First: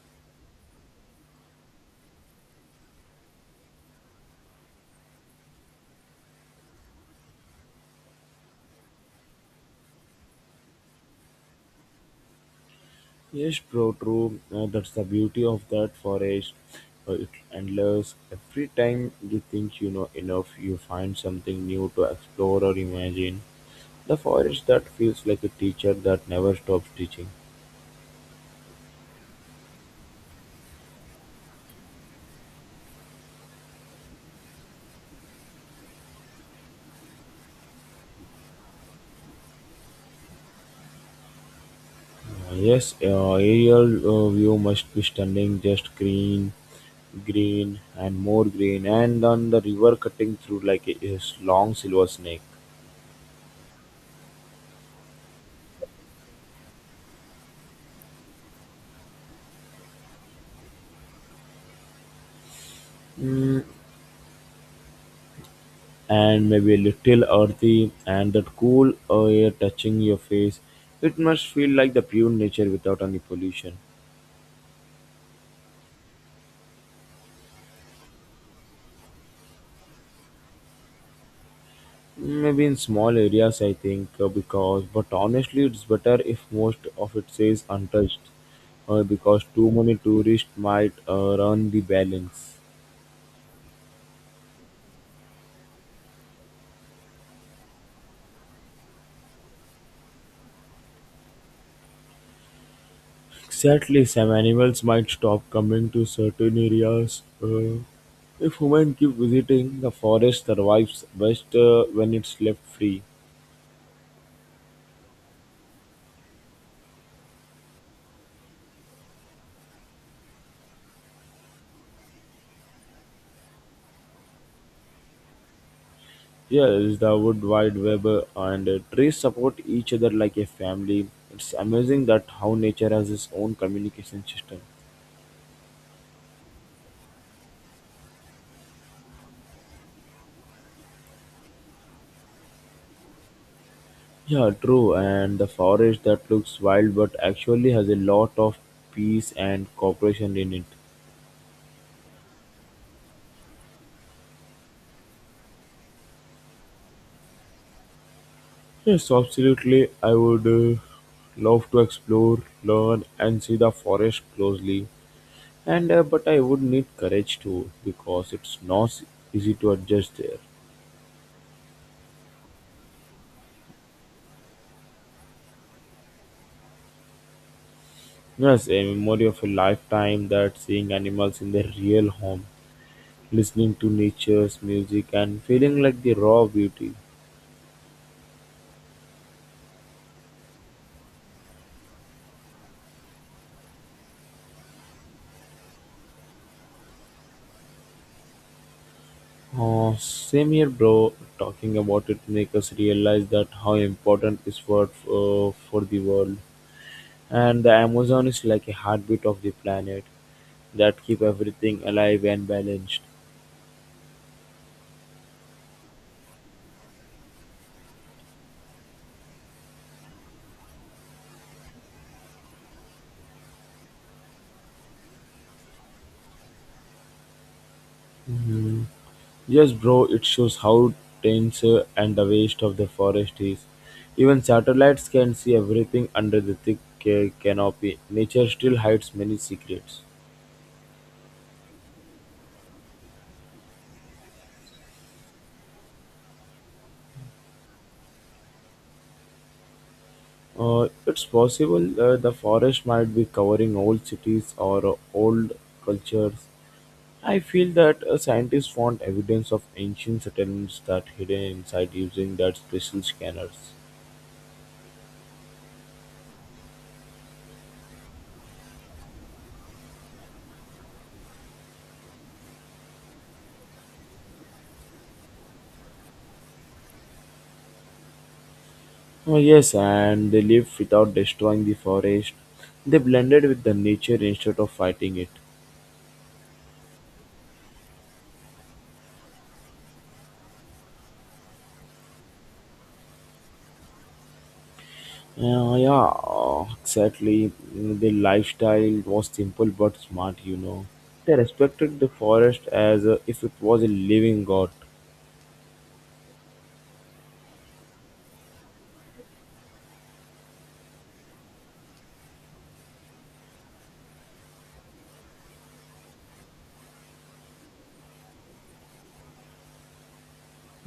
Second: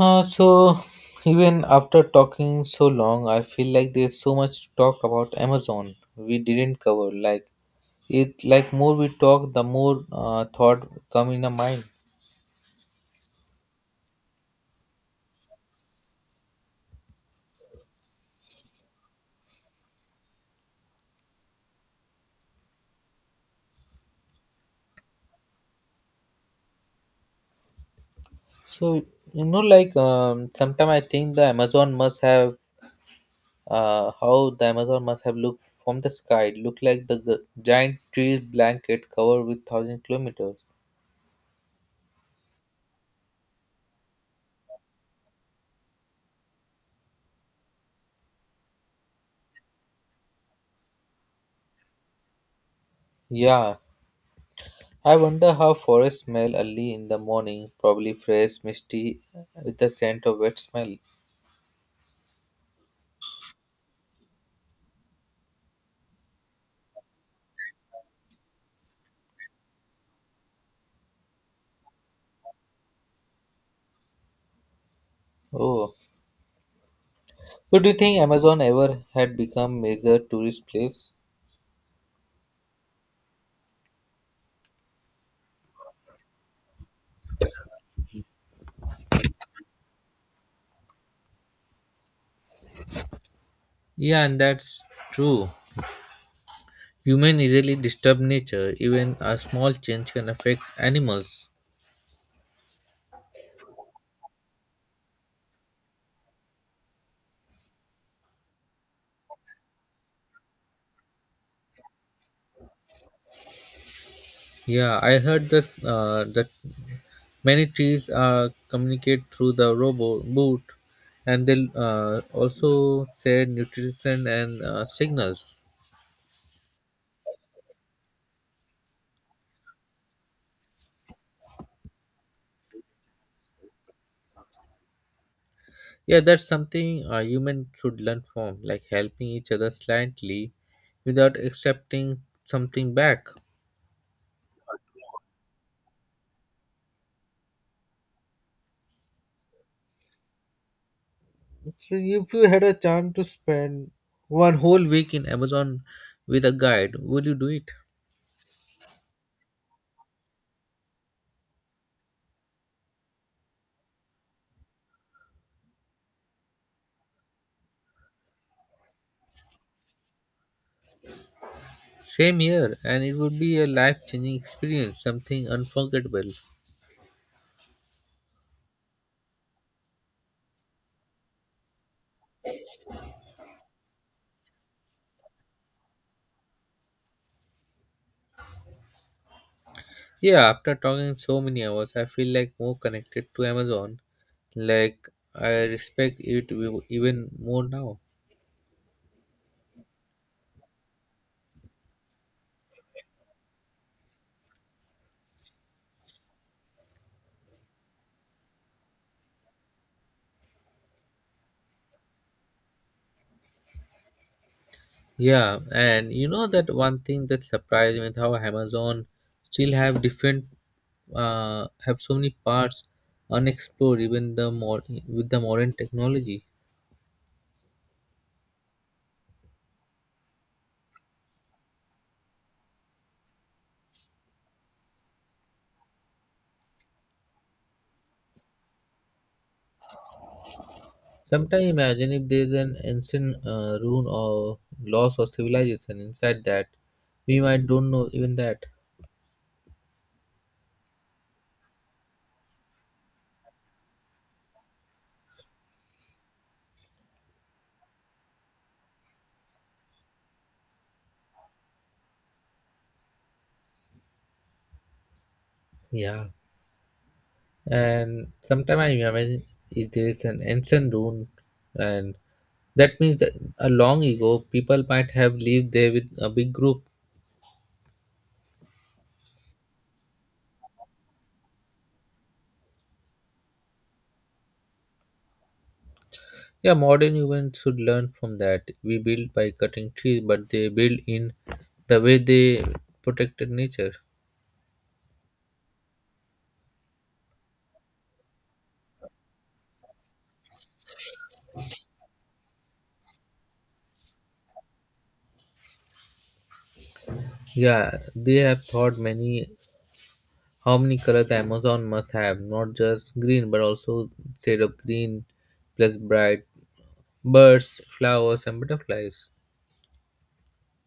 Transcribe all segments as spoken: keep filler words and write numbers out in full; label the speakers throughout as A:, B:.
A: Uh, so even after talking so long, I feel like there's so much to talk about Amazon we didn't cover. Like it, like more we talk, the more uh, thought come in the mind.
B: Yes, bro, true. Uh, that's the beauty of that forest. Uh, it endless. Every time you think you know enough, you find something new to explore or imagine. The forest that feels like a teacher that never stops teaching.
A: So you know, like um, sometimes I think the Amazon must have uh, how the Amazon must have looked from the sky. It looked like the, the giant trees blanket covered with thousand kilometers.
B: Uh, yes, uh, aerial uh, view must be stunning. Just green, green, and more green, and then the river cutting through like a, a long silver snake.
A: Yeah, I wonder how forests smell early in the morning, probably fresh, misty, with a scent of wet smell.
B: Mm, and maybe a little earthy, and that cool air touching your face. It must feel like the pure nature without any pollution.
A: Oh. So do you think Amazon ever had become major tourist place?
B: Maybe in small areas, I think, uh, because, but honestly, it's better if most of it stays untouched, uh, because too many tourists might uh, run the balance.
A: Yeah, and that's true. Human easily disturb nature. Even a small change can affect animals.
B: Exactly, some animals might stop coming to certain areas. Uh, if humans keep visiting, the forest survives best uh, when it's left free.
A: Yeah, I heard that uh, that many trees uh, communicate through the robot boot, and they uh, also share nutrition and uh, signals.
B: Yes, the Wood Wide Web and trees support each other like a family. It's amazing that how nature has its own communication system.
A: Yeah, that's something a human should learn from, like helping each other slightly without accepting something back.
B: Yeah, true. And the forest that looks wild but actually has a lot of peace and cooperation in it.
A: So if you had a chance to spend one whole week in Amazon with a guide, would you do it?
B: Yes, absolutely. I would uh, love to explore, learn, and see the forest closely. And uh, But I would need courage too because it's not easy to adjust there.
A: Same here, and it would be a life changing experience, something unforgettable.
B: Yes, a memory of a lifetime that seeing animals in their real home, listening to nature's music, and feeling like the raw beauty.
A: Yeah, after talking so many hours, I feel like more connected to Amazon. Like I respect it ev- even more now.
B: Uh, same here, bro. Talking about it make us realize that how important is for uh, for the world, and the Amazon is like a heartbeat of the planet that keep everything alive and balanced.
A: Yeah, and you know that one thing that surprised me is how Amazon still have different uh, have so many parts unexplored even the more with the modern technology.
B: Mhm. Yes, bro, it shows how dense uh, and the waste of the forest is. Even satellites can see everything under the thick ca- canopy. Nature still hides many secrets.
A: Sometimes imagine if there's an ancient uh, ruin or loss or civilization inside that, we might don't know even that.
B: Uh, it's possible uh, the forest might be covering old cities or uh, old cultures. I feel that uh, scientists found evidence of ancient settlements that hidden inside using that special scanners.
A: Yeah, and sometimes I imagine if there is an ancient ruin, and that means that a long ago people might have lived there with a big group.
B: Oh, yes, and they lived without destroying the forest. They blended with the nature instead of fighting it.
A: Yeah, modern humans should learn from that. We build by cutting trees, but they build in the way they protected nature.
B: Yeah, yeah, uh, exactly. The lifestyle was simple but smart, you know. They respected the forest as uh, if it was a living god.
A: Yeah, they have thought many how many colors the Amazon must have, not just green, but also shade of green plus bright birds, flowers, and butterflies.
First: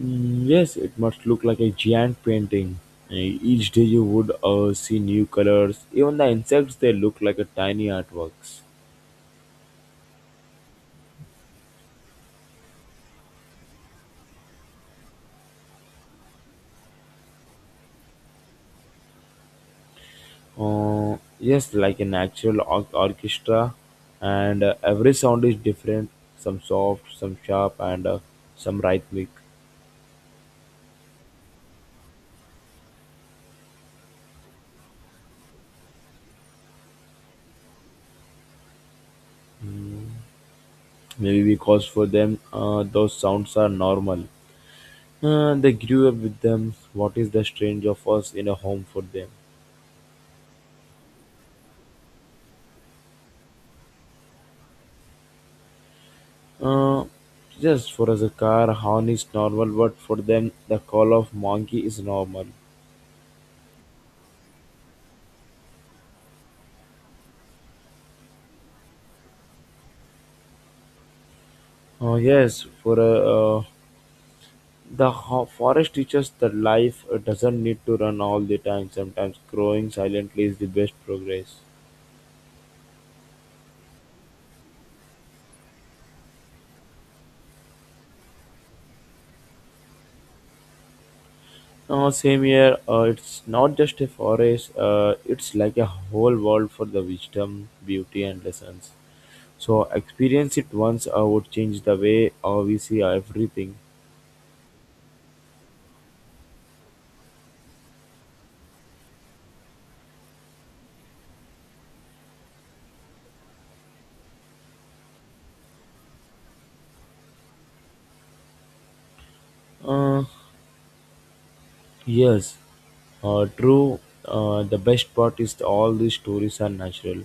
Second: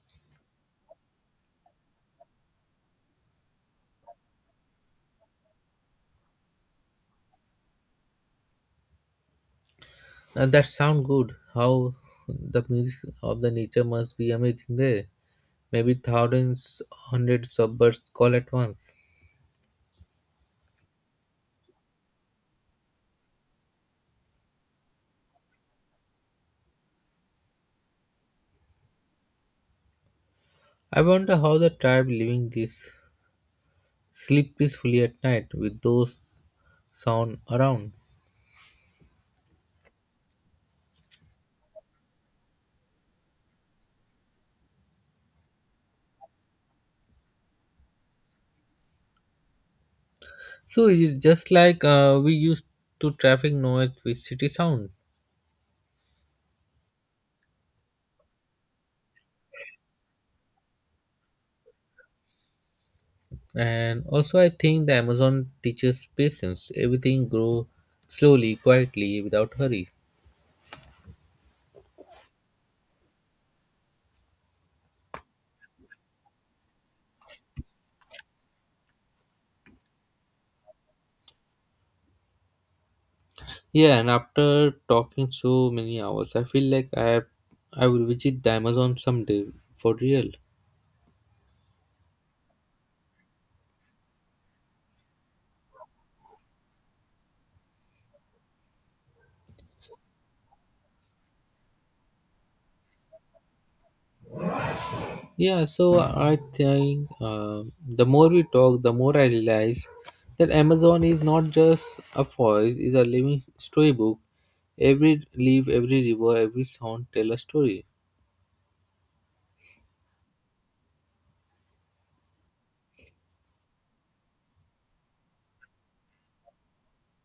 B: Mm, yes, it must look like a giant painting. Uh, Each day you would uh, see new colors. Even the insects, they look like a tiny artworks.
A: Now that sound good. How the music of the nature must be amazing there. Maybe thousands, hundreds of birds call at once.
B: Uh, yes, like an actual or- orchestra, and uh, every sound is different. Some soft, some sharp, and uh, some rhythmic.
A: I wonder how the tribe living this sleep peacefully at night with those sound around.
B: Maybe because for them, uh, those sounds are normal. Uh, they grew up with them. What is the strange of us in a home for them?
A: So it is just like uh, we used to traffic noise with city sound.
B: Uh, just for us, a car horn is normal, but for them, the call of monkey is normal.
A: And also I think the Amazon teaches patience. Everything grow slowly, quietly, without hurry.
B: Uh, yes, for a uh, The ho- forest teaches that life uh, doesn't need to run all the time. Sometimes growing silently is the best progress.
A: Yeah, and after talking so many hours, I feel like I I will visit the Amazon someday for real.
B: Uh, same here, uh, it's not just a forest, uh, it's like a whole world for the wisdom, beauty, and lessons. So, experience it once uh, would change the way uh, we see everything.
A: Yeah, so I think uh, the more we talk, the more I realize that Amazon is not just a forest, it's a living storybook. Every leaf, every river, every sound tell a story.
B: Uh, Yes, uh, true. Uh, the best part is that all these stories are natural,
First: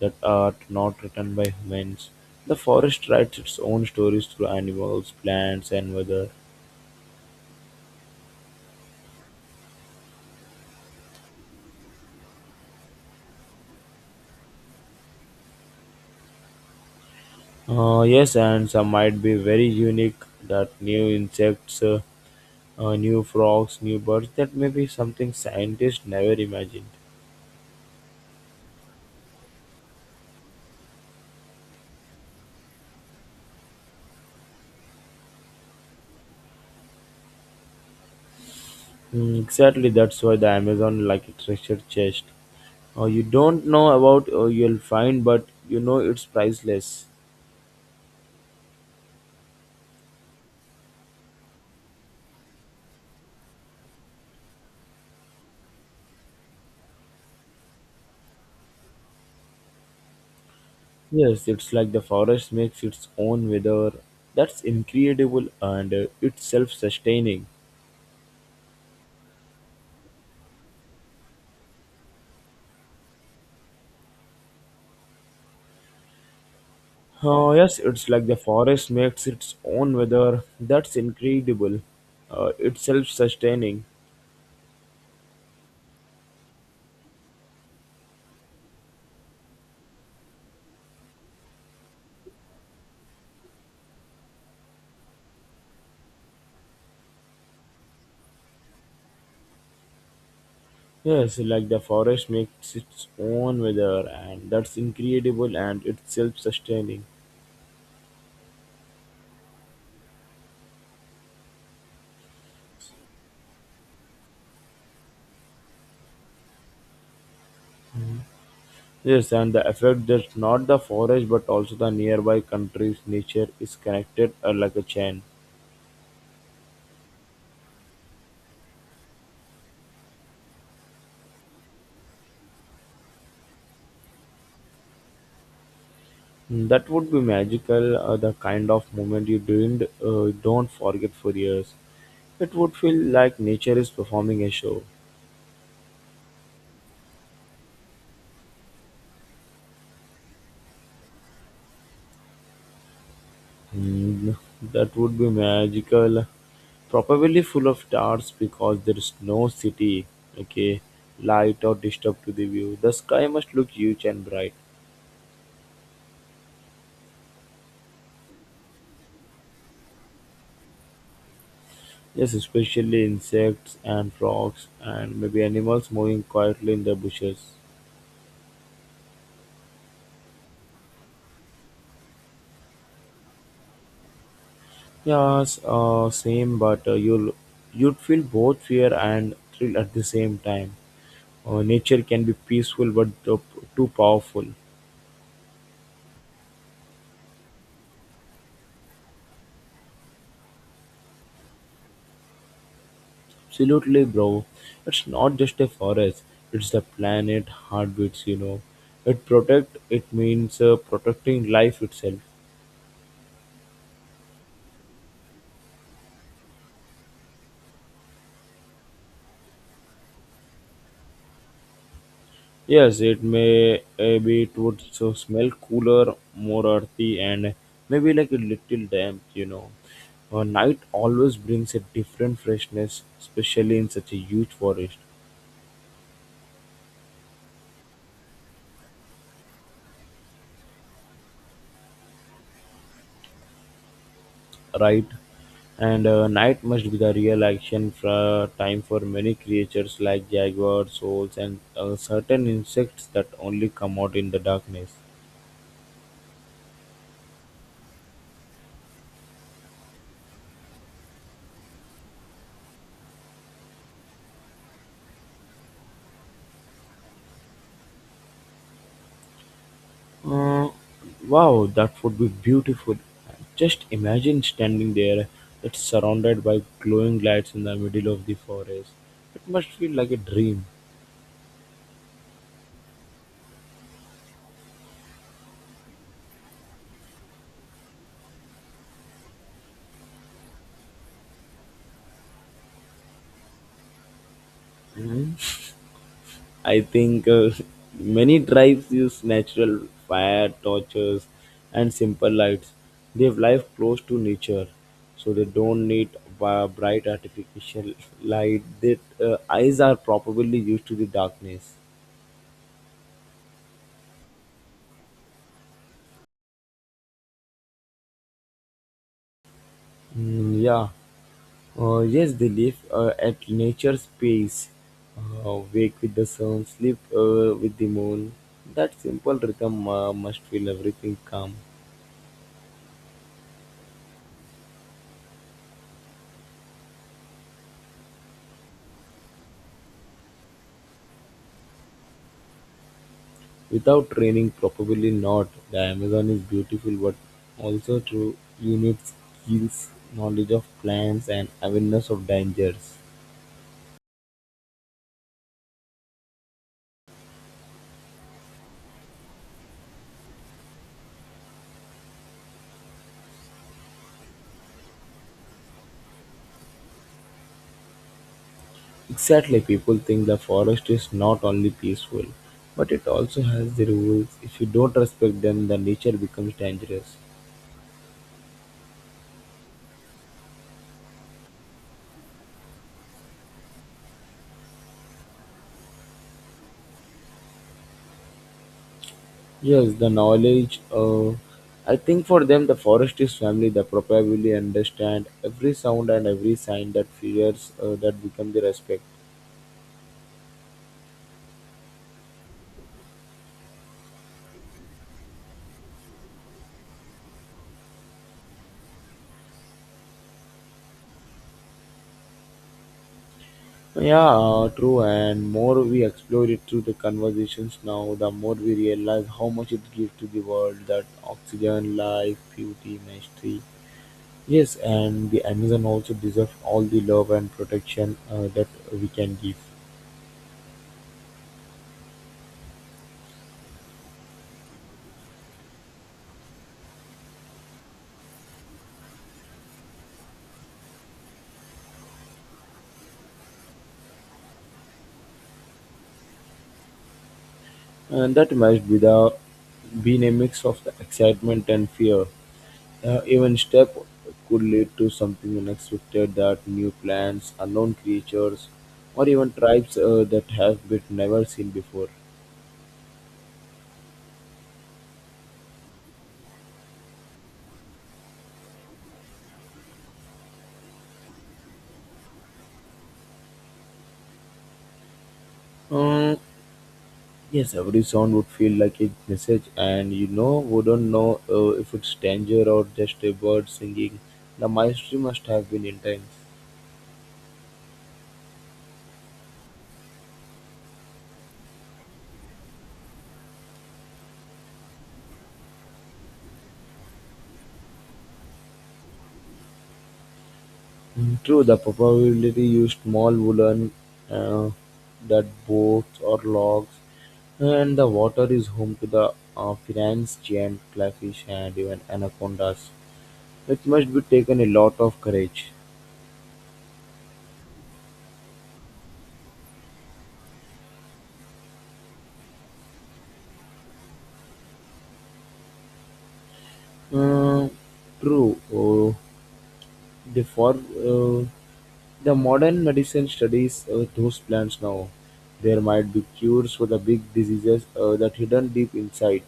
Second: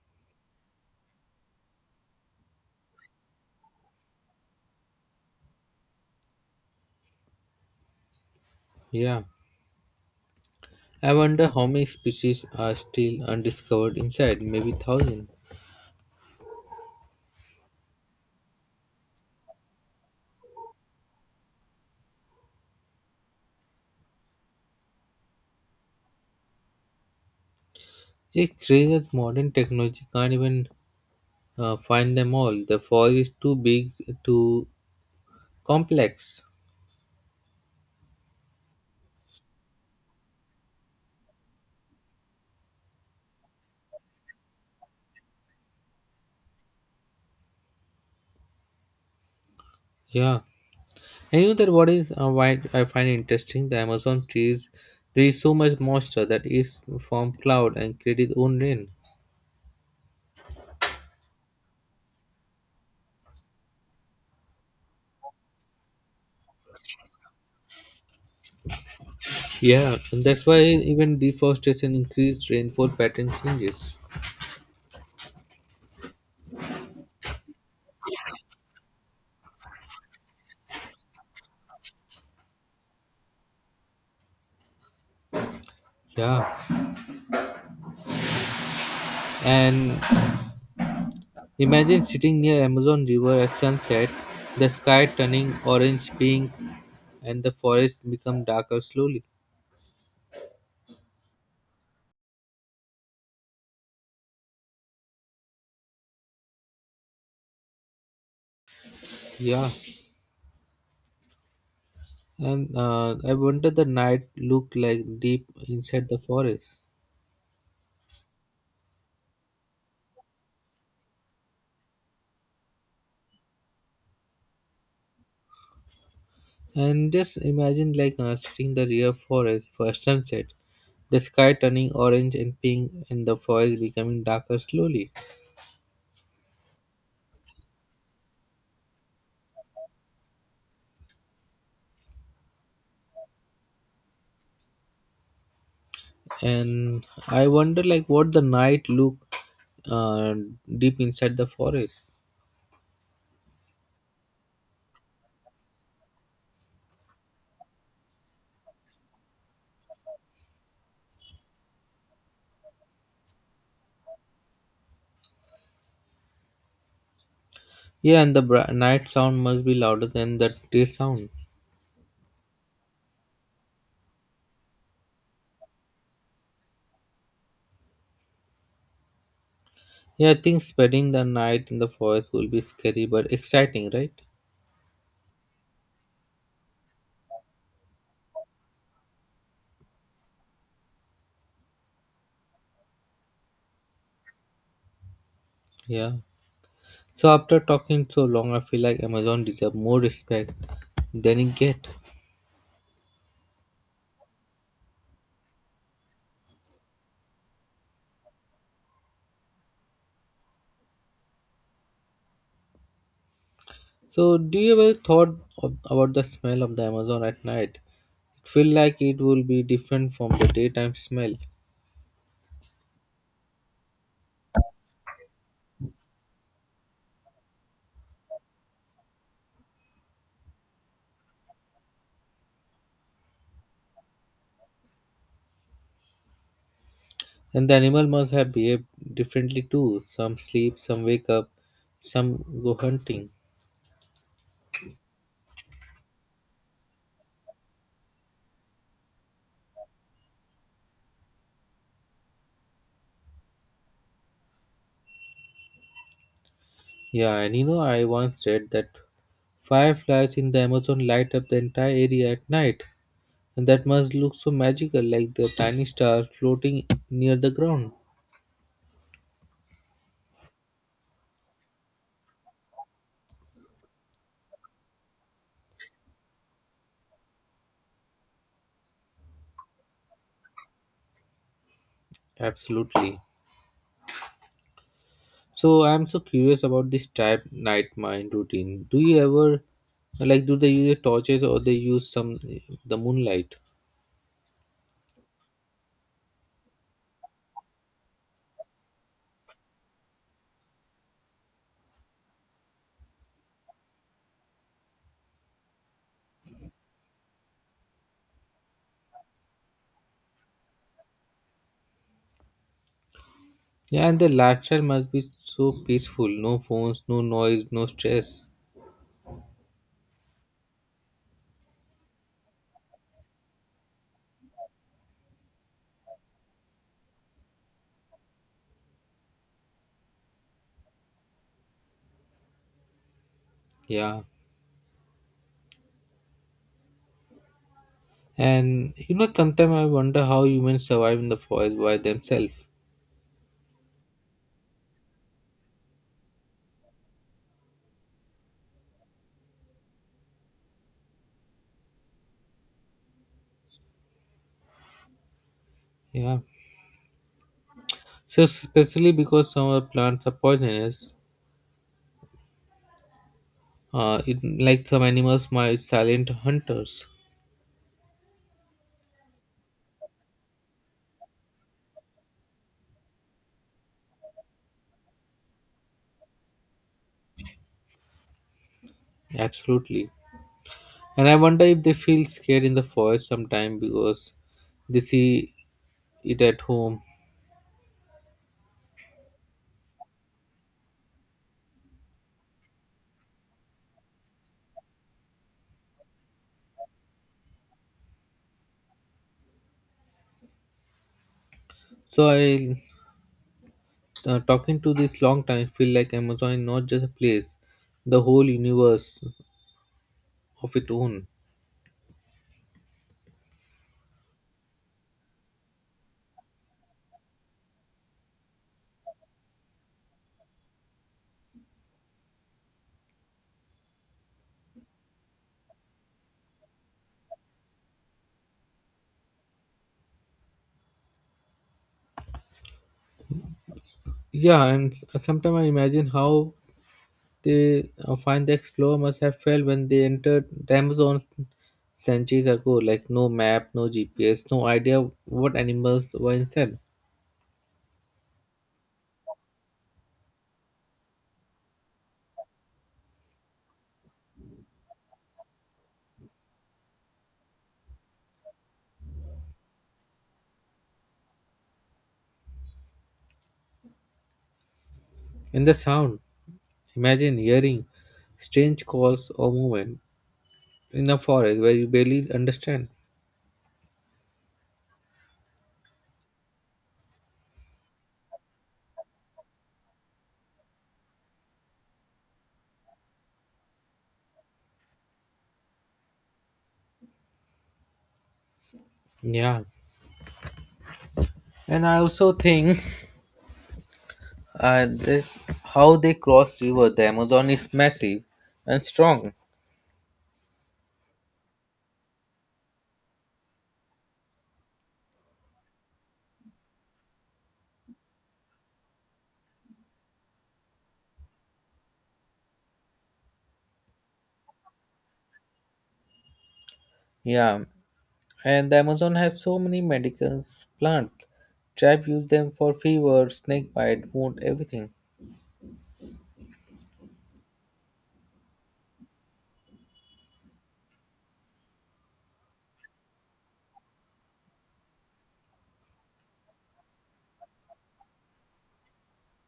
B: that are not written by humans. The forest writes its own stories through animals, plants, and weather.
A: Yeah. I wonder how many species are still undiscovered inside, maybe thousand.
B: Uh, yes, and some might be very unique. That new insects, uh, uh, new frogs, new birds. That may be something scientists never imagined.
A: It's crazy that modern technology can't even uh, find them all. The forest is too big, too complex.
B: Mm, exactly, that's why the Amazon like a treasure chest. Uh, you don't know about uh, you'll find, but you know it's priceless.
A: Yeah. I knew that what is uh, why I find it interesting. The Amazon trees release so much moisture that is from cloud and create its own rain.
B: Yes, it's like the forest makes its own weather. That's incredible and uh, it's self-sustaining.
A: Yeah, and that's why even deforestation increased rainfall pattern changes.
B: Oh, yes, it's like the forest makes its own weather. That's incredible. Uh, it's self-sustaining.
A: Yeah, and imagine sitting near Amazon River at sunset, the sky turning orange pink, and the forest become darker slowly.
B: Yes, like the forest makes its own weather, and that's incredible and it's self-sustaining.
A: Yeah, and uh, I wonder the night look like deep inside the forest.
B: Yes, and the effect that not the forest but also the nearby countries' nature is connected uh, like a chain.
A: And just imagine like uh, sitting in the real forest for a sunset, the sky turning orange and pink and the forest becoming darker slowly.
B: That would be magical, uh, the kind of moment you didn't uh, don't forget for years. It would feel like nature is performing a show.
A: And I wonder like what the night look uh, deep inside the forest.
B: Hmm, that would be magical. Probably full of stars because there is no city, okay, light or disturb to the view. The sky must look huge and bright.
A: Yeah, and the br- night sound must be louder than the day sound.
B: Yes, especially insects and frogs and maybe animals moving quietly in the bushes.
A: Yeah, I think spending the night in the forest will be scary but exciting, right?
B: Yes, uh, same, but uh, you'll you'd feel both fear and thrill at the same time. Uh, nature can be peaceful, but too, too powerful.
A: Yeah. So after talking so long, I feel like Amazon deserve more respect than it get.
B: Absolutely, bro. It's not just a forest; it's the planet heartbeats. You know, it protect. It means uh, protecting life itself.
A: So, do you ever thought of, about the smell of the Amazon at night? It feel like it will be different from the daytime smell,
B: Yes, it may uh, be it would so smell cooler, more earthy, and maybe like a little damp, you know. Uh, night always brings a different freshness, especially in such a huge forest,
A: and the animal must have behaved differently too. Some sleep, some wake up, some go hunting.
B: right? And uh, night must be the real action fra- time for many creatures like jaguars, owls, and uh, certain insects that only come out in the darkness.
A: Yeah, and you know, I once read that fireflies in the Amazon light up the entire area at night, and that must look so magical, like the tiny star floating near the ground.
B: Uh, wow, that would be beautiful. Just imagine standing there, it's surrounded by glowing lights in the middle of the forest. It must feel like a dream.
A: Absolutely. So I'm so curious about this type night mind routine. Do you ever like do they use torches or they use some the moonlight?
B: Mhm. I think uh, many tribes use natural fire, torches, and simple lights. They have life close to nature, so they don't need b- bright artificial light. Their uh, eyes are probably used to the darkness.
A: Yeah, and the lifestyle must be so peaceful. No phones, no noise, no stress.
B: Mm, yeah. Uh, yes, they live uh, at nature's pace. Uh, wake with the sun, sleep uh, with the moon. That simple rhythm uh, must feel everything calm.
A: Yeah, and you know sometimes I wonder how humans survive in the forest by themselves.
B: Without training, probably not. The Amazon is beautiful, but also through unique skills, knowledge of plants, and awareness of dangers.
A: Yeah, so especially because some of the plants are poisonous. Uh, it, like some animals might silent hunters.
B: Exactly, people think the forest is not only peaceful, but it also has the rules. If you don't respect them, the nature becomes dangerous.
A: Absolutely. And I wonder if they feel scared in the forest sometime because they see it at home.
B: Yes, the knowledge. Uh, I think for them, the forest is family. They probably understand every sound and every sign that fears uh, that become their respect.
A: So I, uh, talking to this long time, feel like Amazon is not just a place, the whole universe of its own.
B: Yeah, uh, true. And more we explore it through the conversations now, the more we realize how much it gives to the world that oxygen, life, beauty, mystery. Yes, and the Amazon also deserves all the love and protection uh, that we can give.
A: Yeah, and sometimes I imagine how they uh, find the explorer must have felt when they entered the Amazon centuries ago, like no map, no G P S, no idea what animals were inside.
B: And that must be the being a mix of the excitement and fear. Uh, even step could lead to something unexpected that new plants, unknown creatures, or even tribes uh, that have been never seen before.
A: And the sound, imagine hearing strange calls or movement in a forest where you barely understand.
B: Um, yes, every sound would feel like a message, and you know, wouldn't know uh, if it's danger or just a bird singing. The mystery must have been intense.
A: Yeah, and I also think uh, that how they cross river. The Amazon is massive and strong.
B: True, the probability used small woolen uh, that boats or logs, and the water is home to the uh, Finn's giant crayfish and even anacondas. It must be taken a lot of courage.
A: Yeah, and the Amazon has so many medical plants. Tribe use them for fever, snake bite, wound, everything.
B: Uh, true, uh, the, for, uh, the modern medicine studies uh, those plants now. There might be cures for the big diseases uh, that hidden deep inside.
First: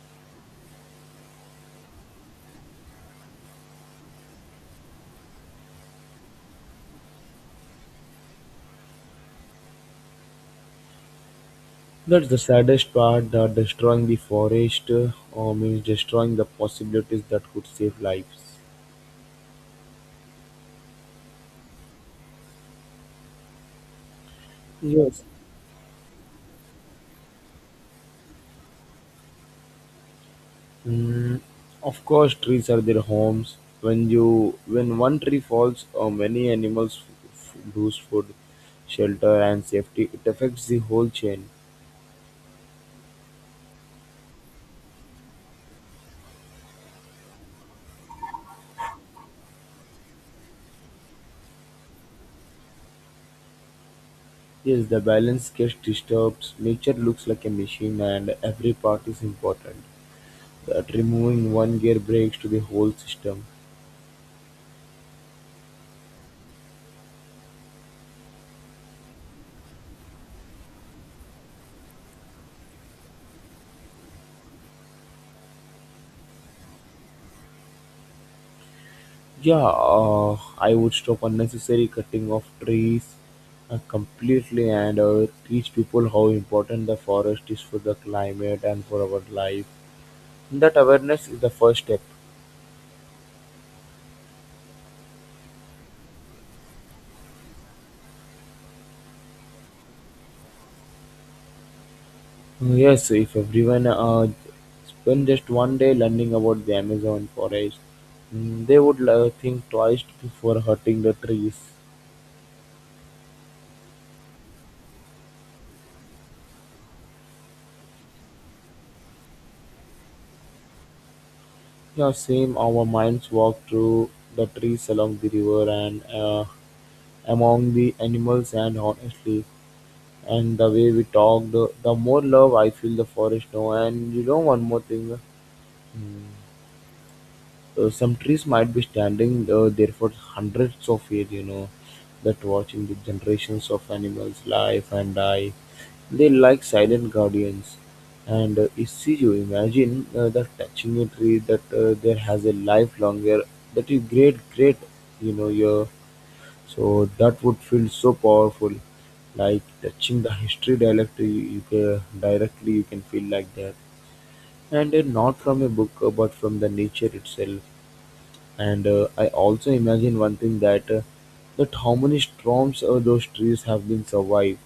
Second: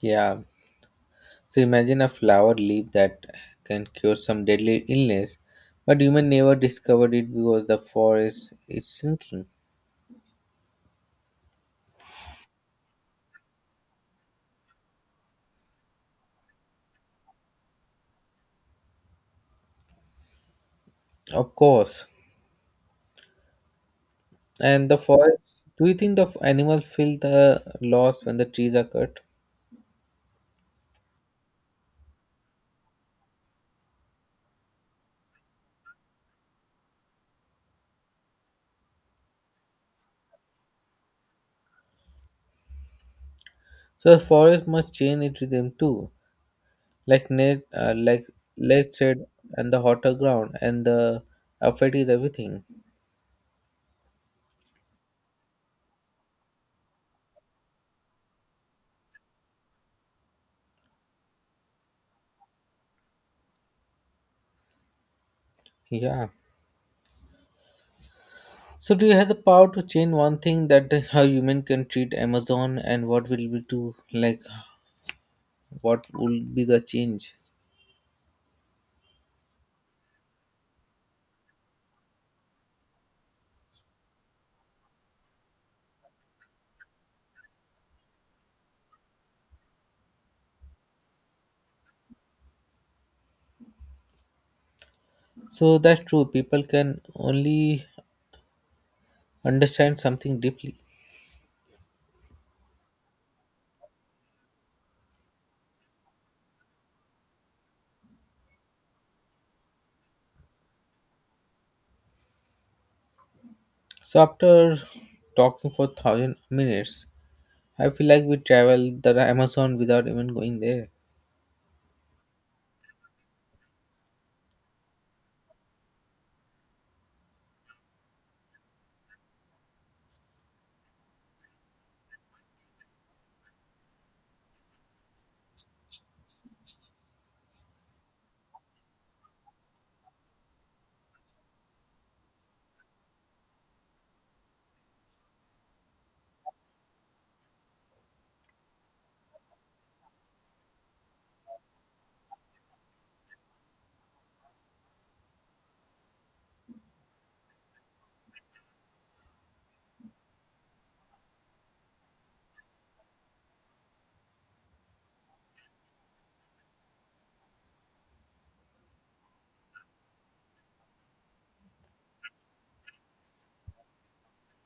A: Yeah, so imagine a flower leaf that can cure some deadly illness, but human never discovered it because the forest is sinking.
B: That's the saddest part that destroying the forest uh, uh, means destroying the possibilities that could save lives.
A: Of course. And the
B: Yes.
A: forest, do you think the f- animal feel the loss when the trees are cut?
B: Mm, of course, trees are their homes. When you when one tree falls, uh, many animals f- f- lose food, shelter, and safety. It affects the whole chain.
A: So the forest must change its rhythm too, like net, uh, like lead said, and the hotter ground and the effect is everything.
B: Yes, the balance gets disturbed. Nature looks like a machine, and every part is important. That removing one gear breaks to the whole system.
A: Yeah. So do you have the power to change one thing that how human can treat Amazon and what will we do? Like, what will be the change?
B: Yeah, uh, I would stop unnecessary cutting of trees uh, completely and uh, teach people how important the forest is for the climate and for our life. That awareness is the first step.
A: So that's true. People can only understand something deeply.
B: Uh, Yes, if everyone uh, spend just one day learning about the Amazon forest, mm, they would uh, think twice before hurting the trees.
A: So after talking for thousand minutes, I feel like we traveled the Amazon without even going there.
B: Yeah, same. Our minds walk through the trees along the river and uh, among the animals, and honestly, and the way we talk, the, the more love I feel the forest know. And you know, one more thing. Hmm. Uh, some trees might be standing uh, there for hundreds of years, you know, that watching the generations of animals life and die. They like silent guardians. And uh, if you imagine uh, that touching a tree that uh, there has a life longer, that is great, great, you know, your so that would feel so powerful, like touching the history directly. You you can directly you can feel like that, and uh, not from a book, uh, but from the nature itself, and uh, I also imagine one thing that uh, that how many storms uh, those trees have been survived.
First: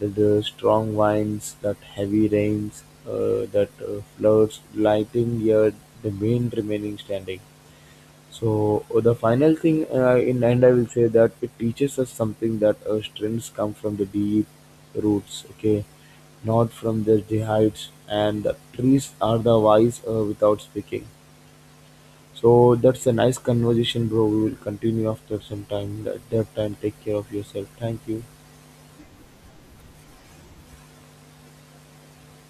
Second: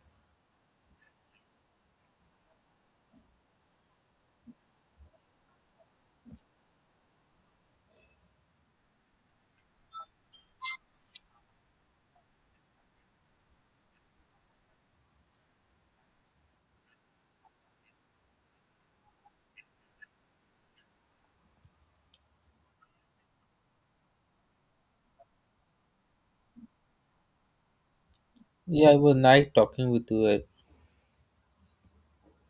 B: The, the strong winds, that heavy rains, uh, that uh, floods, lighting here, the main remaining standing. So uh, the final thing uh, in end, I will say that it teaches us something that uh, strengths come from the deep roots. Okay, not from the, the heights. And the trees are the wise uh, without speaking. So that's a nice conversation, bro. We will continue after some time. At that time, take care of yourself. Thank you.
A: Yeah, it was nice talking with you. Uh,